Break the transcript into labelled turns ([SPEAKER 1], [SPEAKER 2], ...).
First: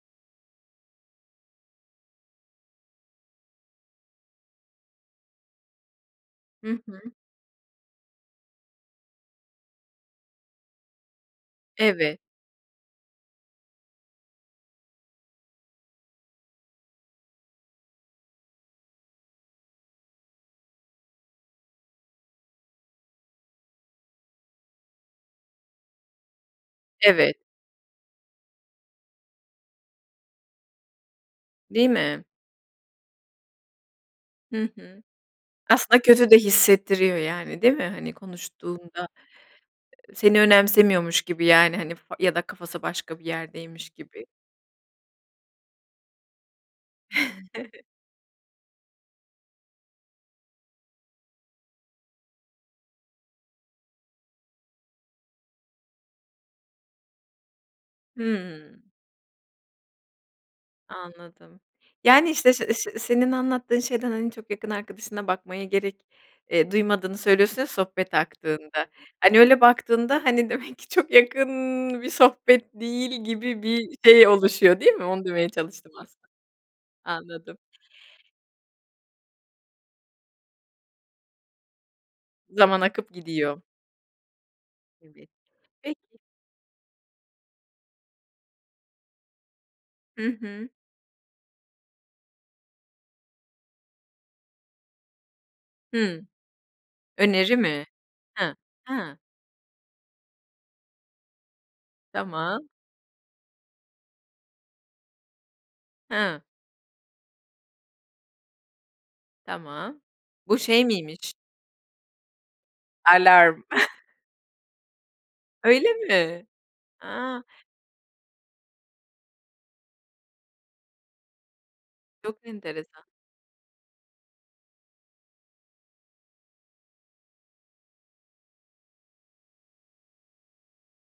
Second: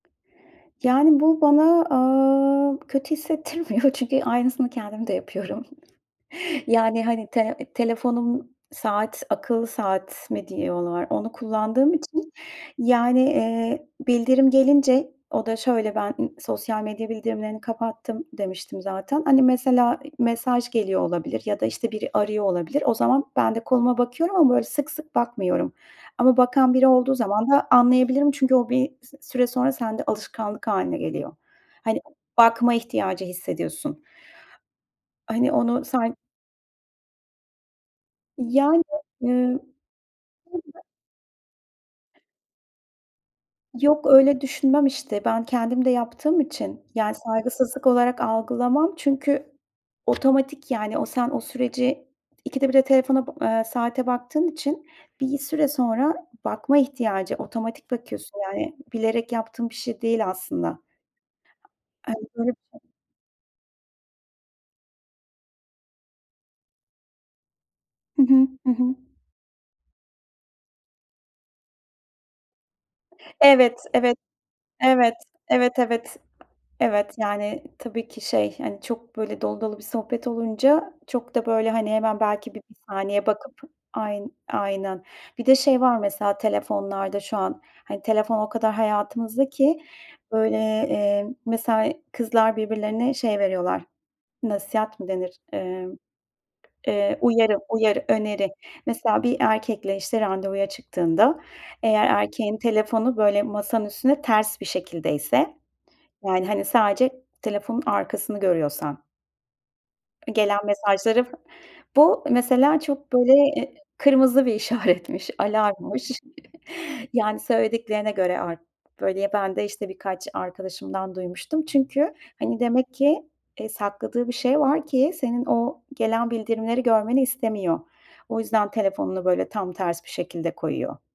[SPEAKER 1] Yani bu bana, aaa, kötü hissettirmiyor çünkü aynısını kendim de yapıyorum.
[SPEAKER 2] Hı hı.
[SPEAKER 1] Yani hani tele telefonum saat, akıllı saat mi diyorlar onu kullandığım
[SPEAKER 2] Evet.
[SPEAKER 1] için yani, eee, bildirim gelince o da şöyle, ımm, ben sosyal medya bildirimlerini kapattım demiştim zaten hani mesela i mesaj geliyor olabilir ya da, işte, biri arıyor olabilir o zaman ben de koluma bakıyorum ama böyle sık sık bakmıyorum ama bakan biri olduğu
[SPEAKER 2] Evet.
[SPEAKER 1] zaman da anlayabilirim çünkü o bir s süre sonra sende alışkanlık hâline geliyor.
[SPEAKER 2] Değil
[SPEAKER 1] Hani
[SPEAKER 2] mi?
[SPEAKER 1] bakma ihtiyacı hissediyorsun.
[SPEAKER 2] Hı hı.
[SPEAKER 1] Hani onu
[SPEAKER 2] Aslında
[SPEAKER 1] sen
[SPEAKER 2] kötü de hissettiriyor yani, değil mi? Hani
[SPEAKER 1] Yani,
[SPEAKER 2] konuştuğunda,
[SPEAKER 1] ııı,
[SPEAKER 2] ııı, seni
[SPEAKER 1] [unintelligible]
[SPEAKER 2] önemsemiyormuş gibi yani hani f ya da kafası başka bir yerdeymiş
[SPEAKER 1] Yok
[SPEAKER 2] gibi.
[SPEAKER 1] öyle düşünmem işte. Ben kendim de yaptığım için yani saygısızlık olarak algılamam çünkü otomatik yani o sen o süreci ikide birde telefona ba ııı, saate baktığım için bir süre sonra bakma ihtiyacı otomatik bakıyorsun yani
[SPEAKER 2] Hımm.
[SPEAKER 1] bilerek yaptığım bir şey değil aslında.
[SPEAKER 2] Anladım.
[SPEAKER 1] Hani
[SPEAKER 2] Yani işt,
[SPEAKER 1] böyle
[SPEAKER 2] şe se
[SPEAKER 1] [unintelligible]
[SPEAKER 2] se senin anlattığın şeyden, hani çok yakın arkadaşına bakmaya gerek, eee, duymadığını söylüyorsun ya sohbet
[SPEAKER 1] Hı hı. Hı
[SPEAKER 2] aktığında.
[SPEAKER 1] hı.
[SPEAKER 2] Hani öyle baktığında, hani, demek ki çok yakın bir sohbet değil gibi
[SPEAKER 1] Evet,
[SPEAKER 2] bir
[SPEAKER 1] evet,
[SPEAKER 2] şey oluşuyor, değil mi?
[SPEAKER 1] evet,
[SPEAKER 2] Onu demeye
[SPEAKER 1] evet,
[SPEAKER 2] çalıştım
[SPEAKER 1] evet.
[SPEAKER 2] aslında.
[SPEAKER 1] Evet,
[SPEAKER 2] Anladım.
[SPEAKER 1] yani tabii ki şey, hani, çok böyle dolu dolu bir sohbet olunca çok da böyle hani hemen belki bir 1
[SPEAKER 2] Zaman akıp
[SPEAKER 1] saniye bakıp
[SPEAKER 2] gidiyor.
[SPEAKER 1] ayn aynen.
[SPEAKER 2] Evet.
[SPEAKER 1] Bir de şey var
[SPEAKER 2] Peki.
[SPEAKER 1] mesela telefonlarda şu an. Hani telefon o kadar hayatımızdaki
[SPEAKER 2] Hı
[SPEAKER 1] böyle,
[SPEAKER 2] hı.
[SPEAKER 1] eee, mesela kızlar birbirlerine şey veriyorlar, nasihat mı denir, emm,
[SPEAKER 2] Hımm.
[SPEAKER 1] eee,
[SPEAKER 2] Öneri
[SPEAKER 1] uyarı,
[SPEAKER 2] mi?
[SPEAKER 1] uyarı öneri.
[SPEAKER 2] Ha. Ha.
[SPEAKER 1] Mesela bir erkekle, işte, randevuya çıktığında eğer erkeğin
[SPEAKER 2] Tamam.
[SPEAKER 1] telefonu böyle masanın üstünde ters bir şekildeyse
[SPEAKER 2] Ha.
[SPEAKER 1] yani hani sadece telefonun arkasını görüyorsan.
[SPEAKER 2] Tamam.
[SPEAKER 1] E,
[SPEAKER 2] Bu
[SPEAKER 1] gelen
[SPEAKER 2] şey
[SPEAKER 1] mesajları
[SPEAKER 2] miymiş?
[SPEAKER 1] Bu mesela çok böyle,
[SPEAKER 2] Alarm.
[SPEAKER 1] eee, kırmızı bir işaretmiş,
[SPEAKER 2] Öyle
[SPEAKER 1] alarmmış.
[SPEAKER 2] mi?
[SPEAKER 1] Yani
[SPEAKER 2] A.
[SPEAKER 1] söylediklerine göre artık, böyle, ben de işte birkaç arkadaşımdan duymuştum çünkü
[SPEAKER 2] Çok
[SPEAKER 1] hani demek
[SPEAKER 2] enteresan.
[SPEAKER 1] ki, eee, sakladığı bir şey var ki senin o gelen bildirimleri görmeni istemiyor. O yüzden telefonunu böyle tam ters bir şekilde koyuyor.